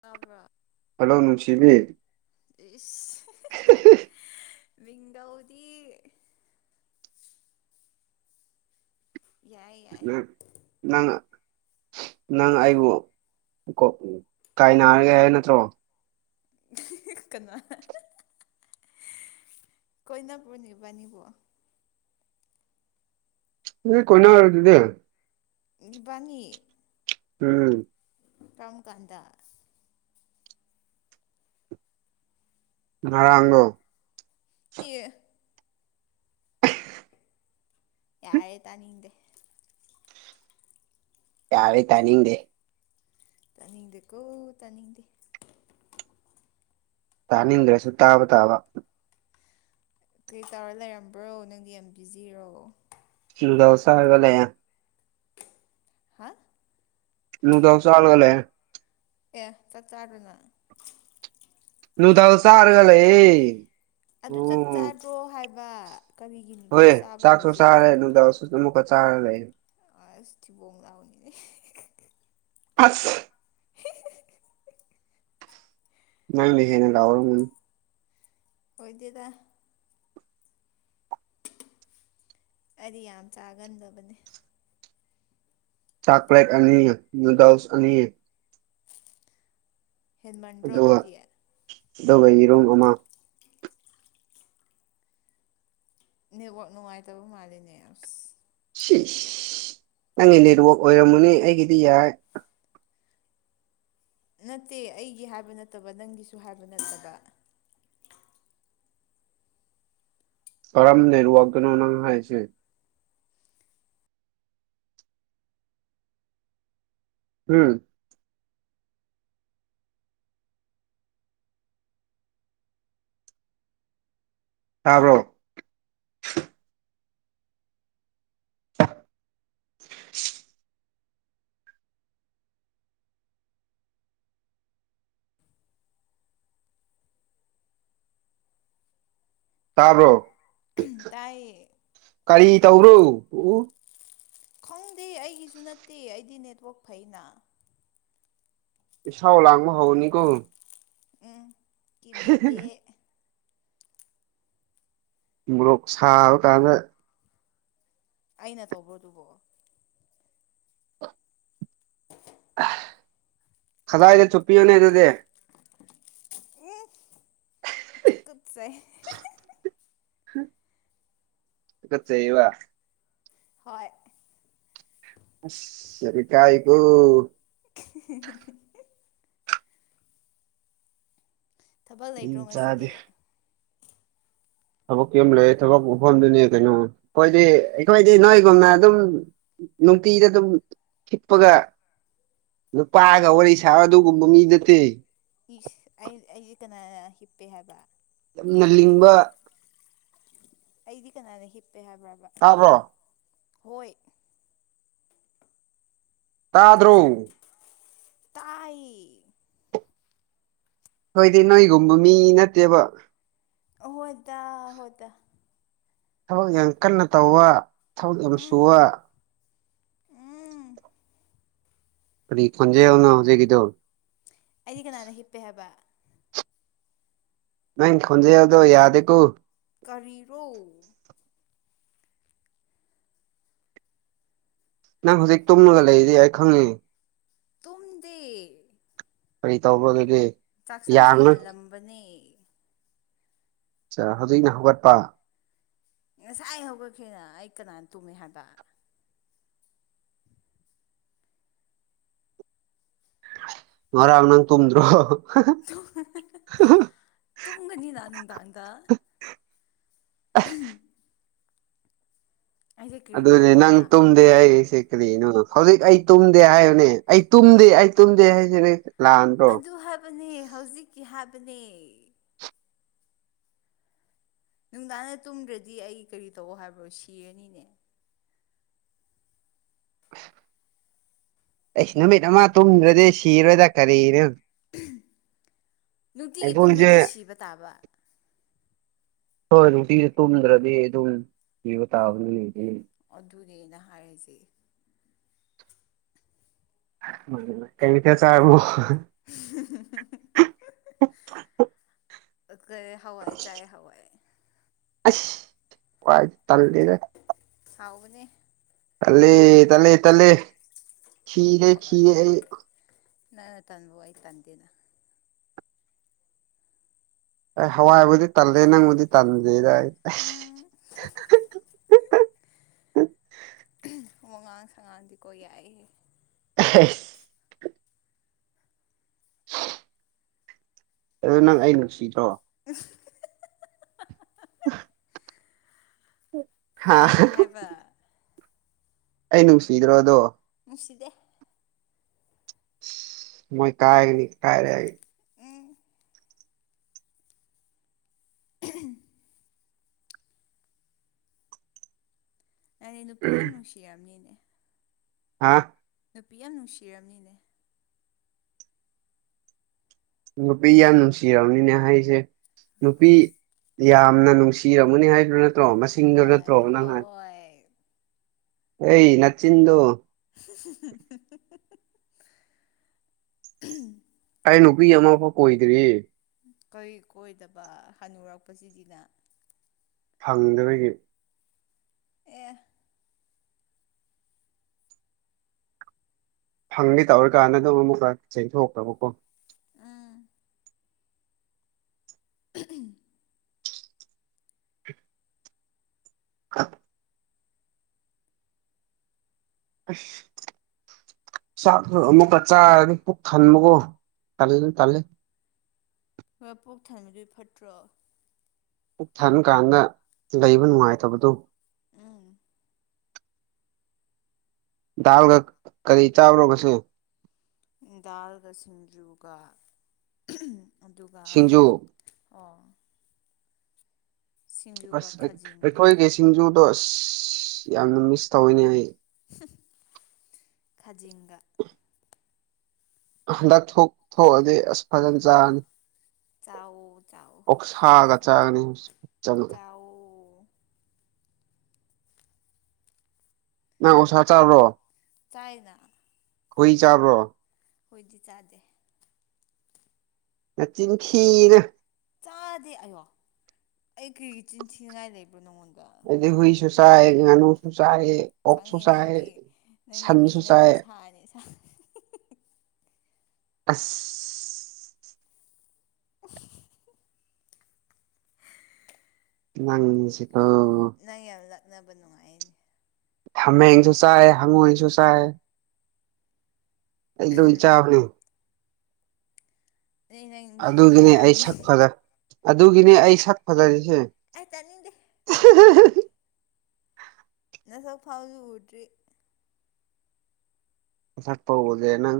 ꯇꯕ꯭ꯔ ꯍꯜꯂꯣ ꯅꯨꯡꯁꯤꯕꯤ ꯏꯁ ꯃꯤꯡꯊꯧꯧꯗꯤ ꯌꯥꯏ ꯌꯥꯏ ꯎꯝ ꯂꯅ ꯅꯪ ꯑꯩꯕꯨ ꯀꯥꯏ ꯅꯥꯔꯒꯦ ꯍꯥꯏ ꯅꯠꯇ꯭ꯔꯣ ꯌ ꯀꯅꯥ ꯀꯣꯏꯅꯕ꯭ꯔꯣꯅꯤꯕꯅꯤꯕꯣ꯫ ꯀꯣꯏꯅꯔꯗꯨꯗꯤ꯫ ꯏꯕꯥꯅꯤ ꯎꯝ ꯀꯔꯝ ꯀꯥꯟꯗ꯫ ꯉꯔꯪꯗꯣ ꯑꯦ ꯌꯥꯏꯦ ꯇꯅꯤꯦ ꯌꯥꯔꯦ ꯇꯥꯅꯤꯡꯗꯦ ꯇꯅꯤꯡꯗꯤꯦ ꯀꯣ ꯇꯅꯤꯡꯗꯤꯦ ꯇꯥꯅꯤꯡꯗ꯭ꯔꯁꯨ ꯇꯥꯕ ꯇꯥꯕ ꯀꯩ ꯇꯧꯔ ꯂꯩꯔꯝꯕ꯭ꯔꯣ ꯅꯪꯗꯤ ꯌꯥꯝ ꯕꯤꯖꯤꯔꯣ ꯗꯁꯥ ꯍꯥꯏꯒꯂ ꯍꯥ ꯂꯨꯗꯥꯑꯣ ꯆꯥꯒꯂꯦ ꯑꯦ ꯆꯥꯛ ꯆꯥꯗꯅ꯫ ꯂꯨꯗꯥꯎ ꯆꯔꯒꯥ ꯍꯜꯂꯛ ꯑꯦ꯫ ꯑꯗꯨ ꯆꯛ ꯆꯥꯗ꯭ꯔꯣ ꯍꯥꯏꯕ ꯀꯔꯤꯒꯤ ꯅꯨꯗꯜꯁ ꯆꯥꯕ꯭ꯔꯣ ꯍꯧꯖꯤꯛ꯫ ꯑꯃꯛꯀ ꯆꯥꯔ ꯂꯩ ꯑꯁ ꯊꯤꯕꯣꯡꯂꯥꯎꯅꯤꯅꯦ ꯑꯥꯁ ꯅꯪꯅ ꯍꯦꯟꯅ ꯂꯥꯎꯔꯝꯒꯅꯤ꯫ ꯑꯣꯏꯗꯦꯗ꯫ ꯑꯩꯗꯤ ꯌꯥꯝ ꯆꯥꯒꯟꯗꯕꯅꯤ꯫ ꯆꯥꯛꯀ꯭ꯂꯦꯠ ꯑꯅꯤ ꯅꯨꯗꯜꯁ ꯑꯅꯤ꯫ ꯍꯦꯟꯃꯟꯗ꯭ꯔꯣ ꯑꯗꯨꯒ ꯑꯗꯨꯗꯤ꯫ ꯑꯗꯨꯒ ꯌꯦꯔꯣꯡ ꯑꯃ꯫ ꯅꯦꯠꯋꯥꯛ ꯅꯨꯡꯉꯥꯏꯇꯕ ꯃꯥꯜꯂꯤꯅꯦ ꯑꯁ꯫ ꯁꯤ ꯅꯪꯒꯤ ꯅꯦꯠꯋꯥꯛ ꯑꯣꯏꯔꯝꯃꯅꯤ ꯑꯩꯒꯤꯗꯤ ꯌꯥꯏ꯫ ꯅꯠꯇꯦ ꯑꯩꯒꯤ ꯍꯥꯏꯕ ꯅꯠꯇꯕ ꯅꯪꯒꯤꯁꯨ ꯍꯥꯏꯕ ꯅꯠꯇꯕ꯫ ꯀꯔꯝ ꯅꯦꯠꯋꯥꯛꯇꯅꯣ ꯅꯪ ꯍꯥꯏꯁꯦ꯫ ꯎꯝ꯫ ꯇꯕꯔꯣ꯫ ꯇꯥꯕ꯭ꯔꯣ ꯇꯥꯏꯌꯦ ꯀꯔꯤ ꯇꯧꯕꯔꯣ ꯎ ꯈꯪꯗꯦ ꯑꯩꯒꯤꯁꯨ ꯅꯠꯇꯦ ꯑꯩꯗꯤ ꯅꯦꯠꯋꯥꯛ ꯐꯩꯅ ꯏꯁꯧ ꯂꯥꯡꯕ ꯍꯧꯅꯤꯀꯣ꯫ ꯎꯝ ꯀꯤꯕꯤꯗꯦ꯫ ꯃꯣꯔꯣꯛ ꯁꯥꯕ ꯀꯥꯟꯗ꯫ ꯑꯩꯅ ꯇꯧꯕ꯭ꯔꯣ ꯑꯗꯨꯕꯣ꯫ ꯈꯖꯥꯏꯗ ꯆꯨꯞꯄꯤꯌꯣꯅꯦ ꯑꯗꯨꯗꯤ꯫ ꯎꯝ ꯇꯨꯀꯠꯆꯩ꯫ ꯇꯨꯀꯠꯖꯩꯕ꯫ ꯍꯣꯏ꯫ ꯑꯁ ꯌꯥꯝ ꯏꯀꯥꯏ ꯀꯣ [unintelligible] ꯊꯕꯛ ꯃꯤ ꯂꯩꯇ꯭ꯔꯣ ꯉꯁꯤꯗꯤ꯫ ꯆꯥꯗꯦ ꯊꯕꯛꯀꯤ ꯑꯃ ꯂꯩ ꯊꯕꯛ ꯃꯐꯝꯗꯨꯅꯤ ꯀꯩꯅꯣ ꯑꯩꯈꯣꯏꯗꯤ ꯑꯩꯈꯣꯏꯗꯤ ꯅꯣꯏꯒꯨꯝꯅ ꯑꯗꯨꯝ ꯅꯨꯡꯇꯤꯗ ꯑꯗꯨꯝ ꯍꯤꯞꯄꯒ ꯅꯨꯄꯥꯒ ꯋꯥꯔꯤ ꯁꯥꯕ ꯑꯗꯨꯒꯨꯝꯕ ꯃꯤ ꯅꯠꯇꯦ꯫ ꯏꯁ ꯑꯩ ꯑꯩꯖꯦ ꯀꯅꯥꯅ ꯍꯤꯞꯄꯦ ꯍꯥꯏꯕ꯫ ꯌꯥꯝꯅ ꯂꯤꯡꯕ ꯑꯩꯗꯤ ꯀꯅꯥꯅꯦ ꯍꯤꯞꯄꯦ ꯍꯥꯏꯕ꯭ꯔꯕ ꯇꯥꯕ꯭ꯔꯣ ꯍꯣꯏ ꯇꯥꯗ꯭ꯔꯣꯡ ꯇꯥꯏ ꯑꯩꯈꯣꯏꯗꯤ ꯅꯣꯏꯒꯨꯝꯕ ꯃꯤ ꯅꯠꯇꯦꯕ ꯍꯣꯏ ꯇꯥ ꯍꯣꯏ ꯇꯥ꯫ ꯊꯕꯛ ꯌꯥꯝ ꯀꯟꯅ ꯇꯧꯕ ꯊꯕꯛ ꯌꯥꯝ ꯎꯝ ꯁꯨꯕ꯫ ꯎꯝ ꯀꯔꯤ ꯈꯣꯟꯖꯦꯜ ꯅꯣ ꯍꯧꯖꯤꯛꯒꯤꯗꯣ꯫ ꯑꯩꯗꯤ ꯀꯅꯥꯅ ꯍꯤꯞꯄꯦ ꯍꯥꯏꯕ꯫ ꯅꯪꯒꯤ ꯈꯣꯟꯖꯦꯜꯗꯣ ꯌꯥꯗꯦꯀꯣ꯫ ꯀꯔꯤꯔꯣ꯫ ꯅꯪ ꯍꯧꯖꯤꯛ ꯇꯨꯝꯉꯒ ꯂꯩꯔꯤꯗꯤ ꯑꯩ ꯈꯪꯉꯦ [unintelligible] ꯀꯔꯤ ꯇꯧꯕꯔꯥ ꯑꯗꯨꯗꯤ ꯆꯥꯛꯁꯪ ꯌꯥꯡꯅ ꯁꯦꯡꯍꯜꯂꯝꯕꯅꯦ ꯍꯧꯖꯤꯛꯅ ꯍꯧꯒꯠꯄ ꯉꯁꯥꯏ ꯍꯧꯒꯠꯈꯔꯦꯅ ꯑꯩ ꯀꯅꯥꯅ ꯇꯨꯝꯃꯦ ꯍꯥꯏꯕ ꯃꯔꯥꯡ ꯅꯪ ꯇꯨꯝꯗꯔꯣ [unintelligible] ꯇꯨꯝꯒꯅꯤꯅ ꯅꯨꯡꯗꯥꯡꯗ [inaudible] ꯑꯩꯁꯦ ꯀꯔꯤ ꯑꯗꯨꯅꯦ ꯃꯥꯟꯕ꯭ꯔꯣ ꯅꯪ ꯍꯥ ꯇꯨꯝ ꯇꯨꯝꯗꯦ ꯍꯥꯏꯔꯤꯁꯦ ꯀꯔꯤꯅꯣ ꯍꯧꯖꯤꯛ ꯑꯩ ꯇꯨꯝꯗꯦ ꯍꯥꯏꯕꯅꯦ ꯑꯩ ꯇꯨꯝꯗꯦ ꯑꯩ ꯇꯨꯝꯗꯦ ꯍꯥꯏꯁꯤꯅꯤ ꯑꯗꯨ ꯍꯥꯏꯕꯅꯦ ꯍꯧꯖꯤꯛꯀꯤ ꯍꯥꯏꯕꯅꯦ ꯅꯨꯡꯗꯥꯡꯅ ꯇꯨꯝꯗ꯭ꯔꯗꯤ ꯑꯩ ꯀꯔꯤ ꯇꯧ ꯍꯥꯏꯕ꯭ꯔꯣ ꯁꯤꯔꯅꯤꯅꯦ ꯑꯁ ꯑꯩꯁ ꯅꯨꯃꯤꯠ ꯑꯃ ꯇꯨꯝꯗ꯭ꯔꯗꯤ ꯁꯤꯔꯣꯏꯗ ꯀꯔꯤꯅꯣ ꯅꯨꯡꯇꯤꯒꯤ ꯑꯩꯈꯣꯏꯁꯦ ꯇꯨꯝꯗꯗꯤ ꯁꯤꯕ ꯇꯥꯕ ꯍꯣꯏ ꯅꯨꯡꯇꯤꯗ ꯇꯨꯝꯗ꯭ꯔꯗꯤ ꯑꯗꯨꯝ ꯁꯤꯕ ꯇꯥꯕꯅꯤ ꯍꯦ ꯑꯗꯨꯅꯦ ꯑꯩꯅ ꯍꯥꯏꯔꯤꯁꯦ [unintelligible] ꯀꯩ ꯃꯊꯦꯜ ꯆꯥꯔꯃꯣ [unintelligible] [unintelligible] ꯍꯋꯥꯏ ꯆꯥꯥꯏ ꯍꯋꯥꯏ ꯑꯁ ꯋꯥꯏ ꯇꯜꯂꯤꯗ ꯍꯥꯎꯕꯅꯦ ꯇꯜꯂꯦ ꯇꯜꯂꯦ ꯇꯜꯂꯦ ꯈꯤꯔꯦ ꯈꯤꯔꯦ ꯑꯩ ꯅꯪ ꯇꯥꯟꯕꯕꯨ ꯑꯩ ꯇꯗꯦꯗ ꯑꯩ ꯍꯋꯥꯏꯕꯨꯗꯤ ꯇꯜꯂꯦ ꯅꯪꯕꯨꯗꯤ ꯇꯟꯗꯦꯗ ꯑꯩ ꯎꯝ ꯋꯥꯉꯥꯡ ꯁꯉꯥꯡꯗꯤꯀꯣ ꯌꯥꯏ ꯑꯦ [inaudible] ꯑꯗꯨ ꯅꯪ ꯑꯩ ꯅꯨꯡꯁꯤꯗ꯭ꯔꯣ [unintelligible] ꯍꯥ ꯀꯅꯥꯅ ꯍꯥꯏꯕ ꯑꯩ ꯅꯨꯡꯁꯤꯗ꯭ꯔꯣ ꯑꯗꯣ ꯅꯨꯡꯁꯤꯗꯦ ꯊꯃꯣꯏ ꯀꯥꯏꯒꯅꯤ ꯀꯥꯏꯔ ꯎꯝ [inaudible] [unintelligible] ꯅꯨꯄꯤ ꯌꯥꯝ ꯅꯨꯡꯁꯤꯔꯝꯅꯤꯅꯦ ꯍꯥꯥ ꯅꯨꯄꯤ ꯌꯥꯝ ꯅꯨꯡꯁꯤꯔꯝꯅꯤꯅꯦ ꯅꯨꯄꯤ ꯌꯥꯝ ꯅꯨꯡꯁꯤꯔꯝꯅꯤꯅꯦ ꯍꯥꯏꯁꯦ ꯅꯨꯄꯤ ꯌꯥꯝꯅ ꯅꯨꯡꯁꯤꯔꯝꯒꯅꯤ ꯍꯥꯏꯕ ꯅꯠꯇ꯭ꯔꯣ ꯃꯁꯤꯡꯗ ꯅꯠꯇ꯭ꯔꯣ ꯍꯣꯏ ꯅꯪ ꯍꯥꯏ ꯍꯣꯏ ꯑꯩ ꯅꯆꯤꯟꯗꯣ [inaudible] ꯑꯩ ꯅꯨꯄꯤ ꯑꯃꯐꯥꯎ ꯀꯣꯏꯗ꯭ꯔꯤ ꯀꯔꯤ ꯀꯣꯏꯗꯕ ꯍꯅꯨꯔꯛꯄꯁꯤꯗꯤꯅ ꯐꯪꯗꯕꯒꯤ ꯑꯦ ꯐꯪꯒꯦ ꯇꯧꯔꯤꯀꯥꯟꯗ ꯑꯗꯨꯝ ꯑꯃꯨꯛꯀ ꯆꯦꯟꯊꯣꯛꯇꯕꯀꯣ ꯎꯝ ꯎꯝ [inaudible] ꯀ [inaudible] ꯑꯁ ꯆꯥꯛ ꯑꯃꯨꯛꯀ ꯆꯥꯔꯅꯤ ꯄꯨꯛ ꯊꯟꯕꯒꯣ ꯇꯥꯜꯂꯦ ꯇꯥꯥꯜꯂꯦ ꯍꯣꯏ ꯄꯣꯛ ꯊꯟꯕꯗꯨꯏ ꯐꯠꯇ꯭ꯔꯣ ꯄꯨꯛ ꯊꯟ ꯀꯥꯟꯗ ꯂꯩꯕ ꯅꯨꯡꯉꯥꯏꯇꯕꯗꯣ ꯎꯝ ꯗꯥꯜꯒ ꯀꯔꯤ ꯆꯥꯕ꯭ꯔꯣ ꯉꯁꯤ ꯗꯥꯜꯒ ꯁꯤꯡꯖꯨꯒ ꯑꯗꯨꯒ ꯁꯤꯡꯖꯨ ꯑꯣ ꯁꯤꯡꯖꯨꯒ ꯑꯁ ꯈꯥꯖꯤꯡꯒ ꯑꯩꯈꯣꯏꯒꯤ ꯁꯤꯡꯖꯨꯗꯣ ꯑꯁ ꯌꯥꯝꯅ ꯃꯤꯁ ꯇꯧꯋꯤꯅꯦ ꯑꯩ ꯈꯥꯖꯤꯡꯒ ꯍꯗꯛ ꯊꯣꯛꯑꯗꯤ ꯊꯣꯛꯑꯗꯤ ꯑꯁ ꯐꯥꯖꯅ ꯆꯔꯅꯤ ꯆꯥꯎꯋꯣ ꯆꯥꯎꯋꯣ ꯑꯣꯛꯁꯒ ꯆꯥꯒꯅꯤ [unintelligible] ꯆꯥꯎꯋꯣ ꯅꯪ ꯑꯣꯛꯁꯥ ꯆꯥꯕꯔꯣ ꯆꯥꯏꯅꯥ ꯍꯨꯢ ꯆꯥꯕ꯭ꯔꯣ ꯍꯨꯏꯗꯤ ꯆꯥꯗꯦ ꯅꯆꯤꯡ ꯊꯤꯀꯅꯨ ꯆꯥꯗꯦ ꯑꯩꯌꯣ ꯑꯩ ꯀꯔꯤꯒꯤ ꯆꯤꯟ ꯊꯤꯅꯤꯡꯉꯥꯏ ꯂꯩꯕ꯭ꯔꯣ ꯅꯉꯣꯟꯗꯣ ꯑꯩꯗꯤ ꯍꯨꯏꯁꯨ ꯆꯥꯏ ꯉꯅꯨꯁꯨ ꯆꯥꯢ ꯑꯣꯛ ꯁꯨ ꯆꯥꯢ ꯅꯪꯒꯤ ꯃꯤ ꯅꯠꯇꯦ ꯁꯥꯅꯤ ꯁꯥ ꯑꯁ ꯅꯪꯁꯤꯒꯣ ꯅꯪ ꯌꯥꯝ ꯂꯛꯅꯕ ꯅꯨꯡꯉꯥꯏꯅꯦ ꯍꯥꯃꯦꯡꯁꯨ ꯆꯥꯏ ꯍꯪꯉꯣꯏꯁꯨ ꯆꯥꯏ ꯑꯩ ꯂꯣꯏ ꯆꯥꯕꯅꯦ ꯑꯗꯩ ꯅꯪ ꯃꯤꯁꯨ ꯑꯗꯨꯒꯤꯅꯦ ꯑꯩ ꯆꯥꯔꯝꯅꯤ ꯁꯛ ꯐ ꯑꯗꯨꯒꯤꯅꯦ ꯑꯩ ꯁꯛ ꯐꯖꯔꯤꯁꯦ ꯑꯦ ꯇꯅꯤꯡꯗꯦ [inaudible] ꯅꯁꯛ ꯐꯥꯎꯁꯨ ꯎꯗ꯭ꯔꯤ ꯑꯁꯛꯄ ꯎꯗꯦ ꯅꯪ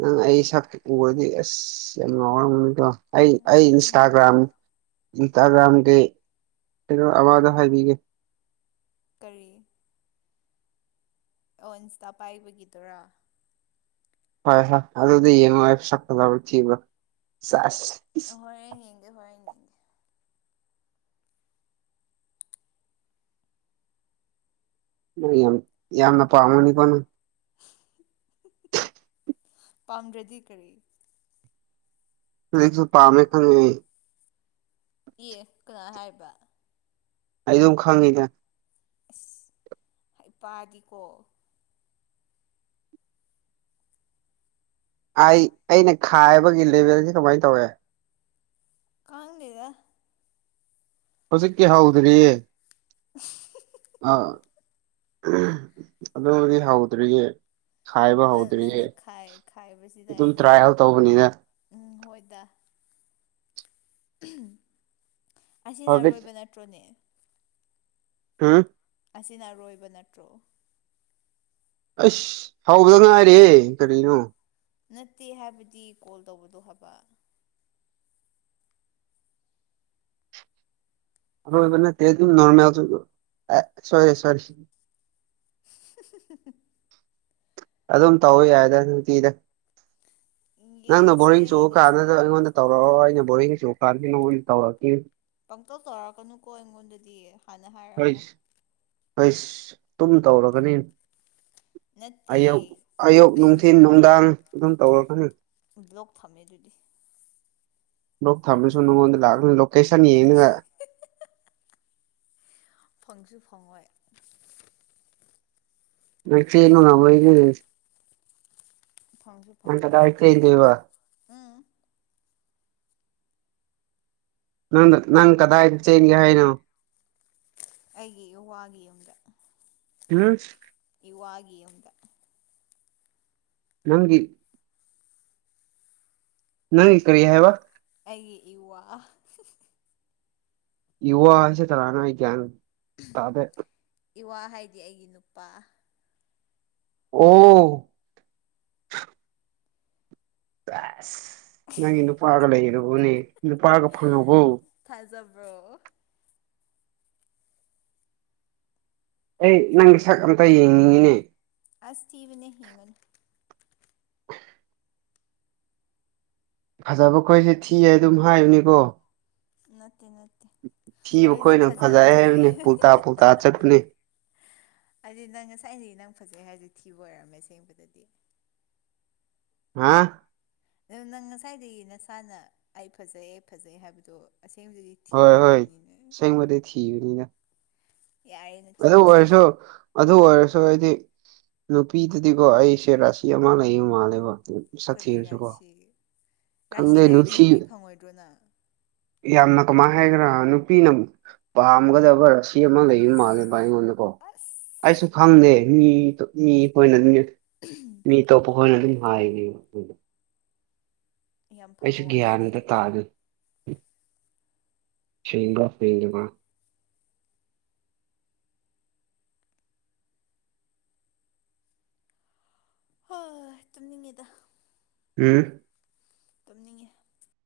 ꯅꯪ ꯑꯩ ꯁꯛ ꯎꯔꯗꯤ ꯑꯁ ꯌꯥꯝ ꯉꯥꯎꯔꯝꯒꯅꯤꯀꯣ ꯑꯩ ꯑꯩ ꯏꯟꯁꯇꯥꯒ꯭ꯔꯥꯝ ꯎꯝ ꯏꯟꯁꯇꯥꯒ꯭ꯔꯥꯝꯒꯤ ꯀꯩꯅꯣ ꯑꯃꯗꯣ ꯍꯥꯏꯕꯤꯒꯦ ꯀꯔꯤ ꯑꯣ ꯢꯟꯁꯇꯥ ꯄꯥꯏꯕꯒꯤꯗꯨꯔꯥ ꯍꯣꯢ ꯍꯣꯢ ꯑꯗꯨꯗ ꯌꯦꯡꯉꯣ ꯑꯩ ꯁꯛ ꯐꯖꯕ꯬ꯔꯥ ꯊꯤꯕ꯭ꯔꯥ ꯁꯦꯁ ꯍꯣꯔꯦꯟ ꯌꯦꯡꯒꯦ ꯍꯣꯔꯦꯟ ꯌꯦꯡꯒꯦ ꯌꯥꯝ ꯌꯥꯝꯅ ꯄꯥꯝꯒꯅꯤꯒꯣ ꯅꯪ ꯄꯥꯝꯗ꯭ꯔꯗꯤ ꯀꯔꯤ ꯍꯧꯖꯤꯛꯁꯨ ꯄꯥꯝꯃꯦ ꯈꯪꯉꯦ ꯑꯩ ꯏ ꯀꯅꯥ ꯍꯥꯏꯕ ꯑꯩ ꯑꯗꯨꯝ ꯈꯪꯉꯤꯗ ꯑꯁ ꯍꯩꯄꯥꯗꯤꯀꯣ ꯑꯩ ꯑꯩꯅ ꯈꯥꯏꯕꯒꯤ ꯂꯦꯚꯦꯜꯁꯤ ꯀꯃꯥꯏꯅ ꯇꯧꯋꯦ ꯈꯪꯗꯦꯗ ꯍꯧꯖꯤꯛꯀꯤ ꯍꯧꯗ꯭ꯔꯤꯌꯦ ꯑꯥ ꯑꯗꯨꯕꯨꯗꯤ ꯍꯧꯗ꯭ꯔꯤꯌꯦ ꯈꯥꯏꯕ ꯅꯪ ꯍꯧꯗ꯭ꯔꯤꯌꯦ ꯅꯪꯅ ꯈꯥꯏ ꯈꯥꯏꯕꯁꯤꯗ ꯑꯗꯨꯝ ꯑꯩꯅ ꯇ꯭ꯔꯥꯏꯌꯦꯜ ꯇꯧꯕꯅꯤꯅ ꯎꯝ ꯍꯣꯏ ꯗꯥ ꯑꯁꯤꯅ ꯍꯧꯖꯤꯛ ꯑꯔꯣꯏꯕ ꯅꯠꯇ꯭ꯔꯣꯅꯦ ꯍꯨꯝ ꯑꯁꯤꯅ ꯑꯔꯣꯏꯕ ꯅꯠꯇ꯭ꯔꯣ ꯑꯁ ꯍꯧꯗ ꯉꯥꯏꯔꯤꯔꯦ ꯀꯔꯤꯅꯣ ꯅꯠꯇꯦ ꯍꯥꯏꯕꯗꯤ ꯀꯣꯜ ꯇꯧꯕꯗꯣ ꯍꯥꯏꯕ ꯂꫭꯏꯕ ꯅꯠꯇꯩ ꯑꯗꯨꯝ ꯅꯣꯔꯃꯦꯜ ꯖꯨꯗꯨꯝ ꯁꫭꯏꯔꯦ ꯁꫭꯏꯔꯦ [inaudible] [unintelligible] ꯑꯗꯨꯝ ꯇꯧꯕ ꯌꯥꯏꯗ ꯅꯨꯡꯇꯤꯗ ꯅꯪꯅ ꯌꯦꯡꯉꯁꯦ ꯕꯣꯔꯤꯡ ꯆꯨꯕ ꯌꯦꯡꯉꯁꯦ ꯀꯥꯟꯗꯗ ꯑꯩꯉꯣꯟꯗ ꯇꯧ ꯍꫭ ꯑꯩꯅ ꯕꯣꯔꯤꯡꯆꯨ ꯀꯥꯟꯁꯨ ꯅꯉꫭꯟꯗ ꯇꯧꯔꯛꯅꯤ ꯄꯪꯇꯧ ꯇꯧꯔꯛꯀꯅꯨꯀꯣ ꯑꯩꯉꯣꯟꯗꯗꯤ ꯍꯥꯟꯅ ꯍꯥꯏꯔꯝꯃꯣ ꯍꯥꯁ ꯍꯥꯁ ꯑꯗꯨꯝ ꯇꯧꯔꯒꯅꯤ ꯅꯠꯇꯦ ꯑꯌꯨ ꯑꯌꯨꯛ ꯅꯨꯡꯊꯤꯟ ꯅꯨꯡꯗꯥꯡ ꯑꯗꯨꯝ ꯇꯧꯔꯒꯅꯤ ꯕ꯭ꯂꯣꯛ ꯊꯝꯃꯦ ꯑꯗꯨꯗꯤ ꯂꯣꯛ ꯊꯝꯃꯦꯁꯨ ꯅꯉꯣꯟꯗ ꯂꯥꯛꯅꯤ ꯂꯣꯀꯦꯁꯟ ꯌꯦꯡꯉꯒ ꯐꯪꯁꯨ ꯐꯪꯉꯣꯏ ꯅꯪ ꯆꯦꯟꯕ ꯉꯥꯝꯃꯣꯏꯅꯦ ꯐꯪꯁꯨ ꯅꯪ ꯐꯪꯉꯣꯏ ꯀꯗꯥꯏ ꯆꯦꯟꯗꯨꯏꯕ ꯎꯝ ꯅꯪꯗ ꯅꯪ ꯀꯗꯥꯏ ꯆꯦꯟꯒꯦ ꯍꯥꯏꯅꯣ ꯑꯩꯒꯤ ꯏꯋꯥꯒꯤ ꯌꯨꯝꯗ ꯎꯝ ꯏꯋꯥꯒꯤ ꯌꯨꯝꯗ ꯅꯪꯒꯤ ꯅꯪꯒꯤ ꯀꯔꯤ ꯍꯥꯏꯕ ꯑꯩꯒꯤ ꯏꯋꯥ ꯏꯋꯥꯁꯦ ꯀꯅꯥꯅꫭ ꯑꯩ ꯒꯌꯥꯟ ꯇꯥꯗꯔꯦ ꯏꯋꯥ ꯍꯥꯏꯗꯤ ꯑꯩꯒꯤ ꯅꯨꯄꯥ ꯑꯣ ꯗꯦꯁ ꯅꯪꯒꯤ ꯅꯨꯄꯥꯒ ꯂꯩꯔꯕꫭꯅꯦ ꯅꯨꯄꯥꯒ ꯐꯪꯉꯕꯣ ꯊꯥꯖꯕ꯭ꯔꯣ ꯑꯩ ꯅꯪꯒꯤ ꯁꯛ ꯑꯝꯇ ꯌꯦꯡꯅꯤꯡꯉꯤꯅꯦ ꯑꯁ ꯊꯤꯕꯅꯦ ꯌꯦꯡꯉꯅꯨ ꯐꯖꯕ ꯈꯣꯏꯁꯦ ꯊꯤꯌꯦ ꯑꯗꯨꯝ ꯍꯥꯏꯕꯅꯤꯀꯣ ꯅꯠꯇꯦ ꯅꯠꯇꯦ ꯑꯗꯨꯗꯤ ꯊꯤꯕꯈꯣꯏꯅ ꯐꯖ ꯐꯖꯩ ꯑꯗꯨꯗꯤ ꯍꯥꯏꯕꯅꯦ ꯄꯨꯜꯇꯥ ꯄꯨꯜꯇꯥ ꯆꯠꯄꯅꯦ ꯍꯥꯏꯗꯤ ꯅꯪ ꯉꯁꯥꯏꯗꯗꯤ ꯅꯪ ꯐꯖꯩ ꯍꯥꯏꯕꯖꯦ ꯊꯤꯕ ꯑꯣꯏꯔꯝꯃꯦ ꯑꯁꯦꯡꯕꯗꯗꯤ ꯍꯥ ꯅꯪ ꯅꯪꯉꯁꯥꯏꯗꯒꯤ ꯅꯁꯥꯅ ꯑꯩ ꯐꯖꯩ ꯑꯩ ꯐꯖꯩ ꯍꯥꯏꯕꯗꯣ ꯑꯁꯦꯡꯕꯗꯤ ꯍꯣꯏ ꯍꯣꯏ ꯑꯁꯦꯡꯕꯗꯤ ꯊꯤꯕꯅꯤꯗ ꯌꯥꯏꯌꯦ ꯑꯗꯨ ꯑꯣꯏꯔꯁꯨ ꯑꯗꯨ ꯑꯣꯏꯔꯁꯨ ꯑꯩꯗꯤ ꯅꯨꯄꯤꯗꯗꯤꯀꯣ ꯑꯩꯁꯦ ꯔꯥꯁꯤ ꯑꯃ ꯂꯩꯕ ꯃꯥꯜꯂꯦꯕ ꯀꯔꯤ ꯁꯛꯊꯤꯔꯁꯨ ꯀꯣ ꯔꯥꯁꯤ ꯔꯥꯁꯤ ꯈꯪꯗꯦ ꯂꯩꯔꯗꯤ ꯅꯨꯄꯤ ꯐꯪꯉꯣꯏꯗ꯭ꯔꯣ ꯅꯪ ꯌꯥꯝꯅ ꯀꯃꯥꯏ ꯍꯥꯏꯒ꯭ꯦꯔꯥ ꯅꯨꯄꯤꯅ ꯄꯥꯝꯒꯗꯕ ꯔꯥꯁꯤ ꯑꯃ ꯑꯁ ꯂꯩꯕꯃꯥꯜꯂꯦ ꯕꯥꯏ ꯑꯩꯉꯣꯟꯗꯀꯣ ꯑꯁ ꯑꯩꯁꯨ ꯈꯪꯗꯦ ꯃꯤꯇꯨ ꯃꯤ ꯐꫭꯟꯗꯅꯦ ꯎꯝ ꯃꯤ ꯇꯣꯄꯍꯣꯅ ꯑꯗꯨ ꯍꯥꯏ ꯌꯥꯝ ꯐꯕ ꯑꯩꯁꯨ ꯒ꯭ꯌꯥꯟ ꯋꯥꯅꯤꯅꯦ ꯑꯃꯇ ꯑꯗꯨꯗꯤ ꯇꯥꯗꯦ ꯁꯦꯡꯕ ꯄꯤꯔꯤꯕ ꯍꯣꯏ ꯇꯨꯝꯅꯤꯡꯉꯤꯗ ꯎꯝ ꯇꯨꯝꯅꯤꯡꯉꯦ